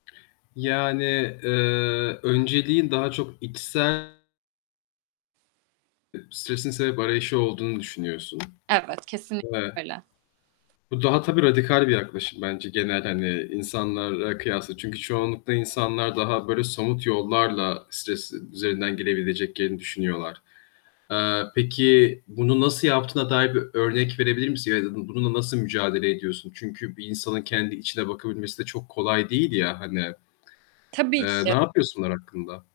Yani, eee, önceliğin daha çok içsel [unintelligible] Stresin sebep arayışı olduğunu düşünüyorsun Evet, kesinlikle ve öyle. bu daha tabii radikal bir yaklaşım bence, genel hani insanlarla kıyasla çünkü çoğunlukla insanlar daha böyle somut yollarla stres üzerinden gelebileceklerini düşünüyorlar. Eee, peki, bunu nasıl yaptığına dair bir örnek verebilir misin? Ya da bununla nasıl mücadele ediyorsun? Çünkü bir insanın kendi içine bakabilmesi de çok kolay değil ya hani. Tabii Eee, ki. napıyorsun onlar hakkında?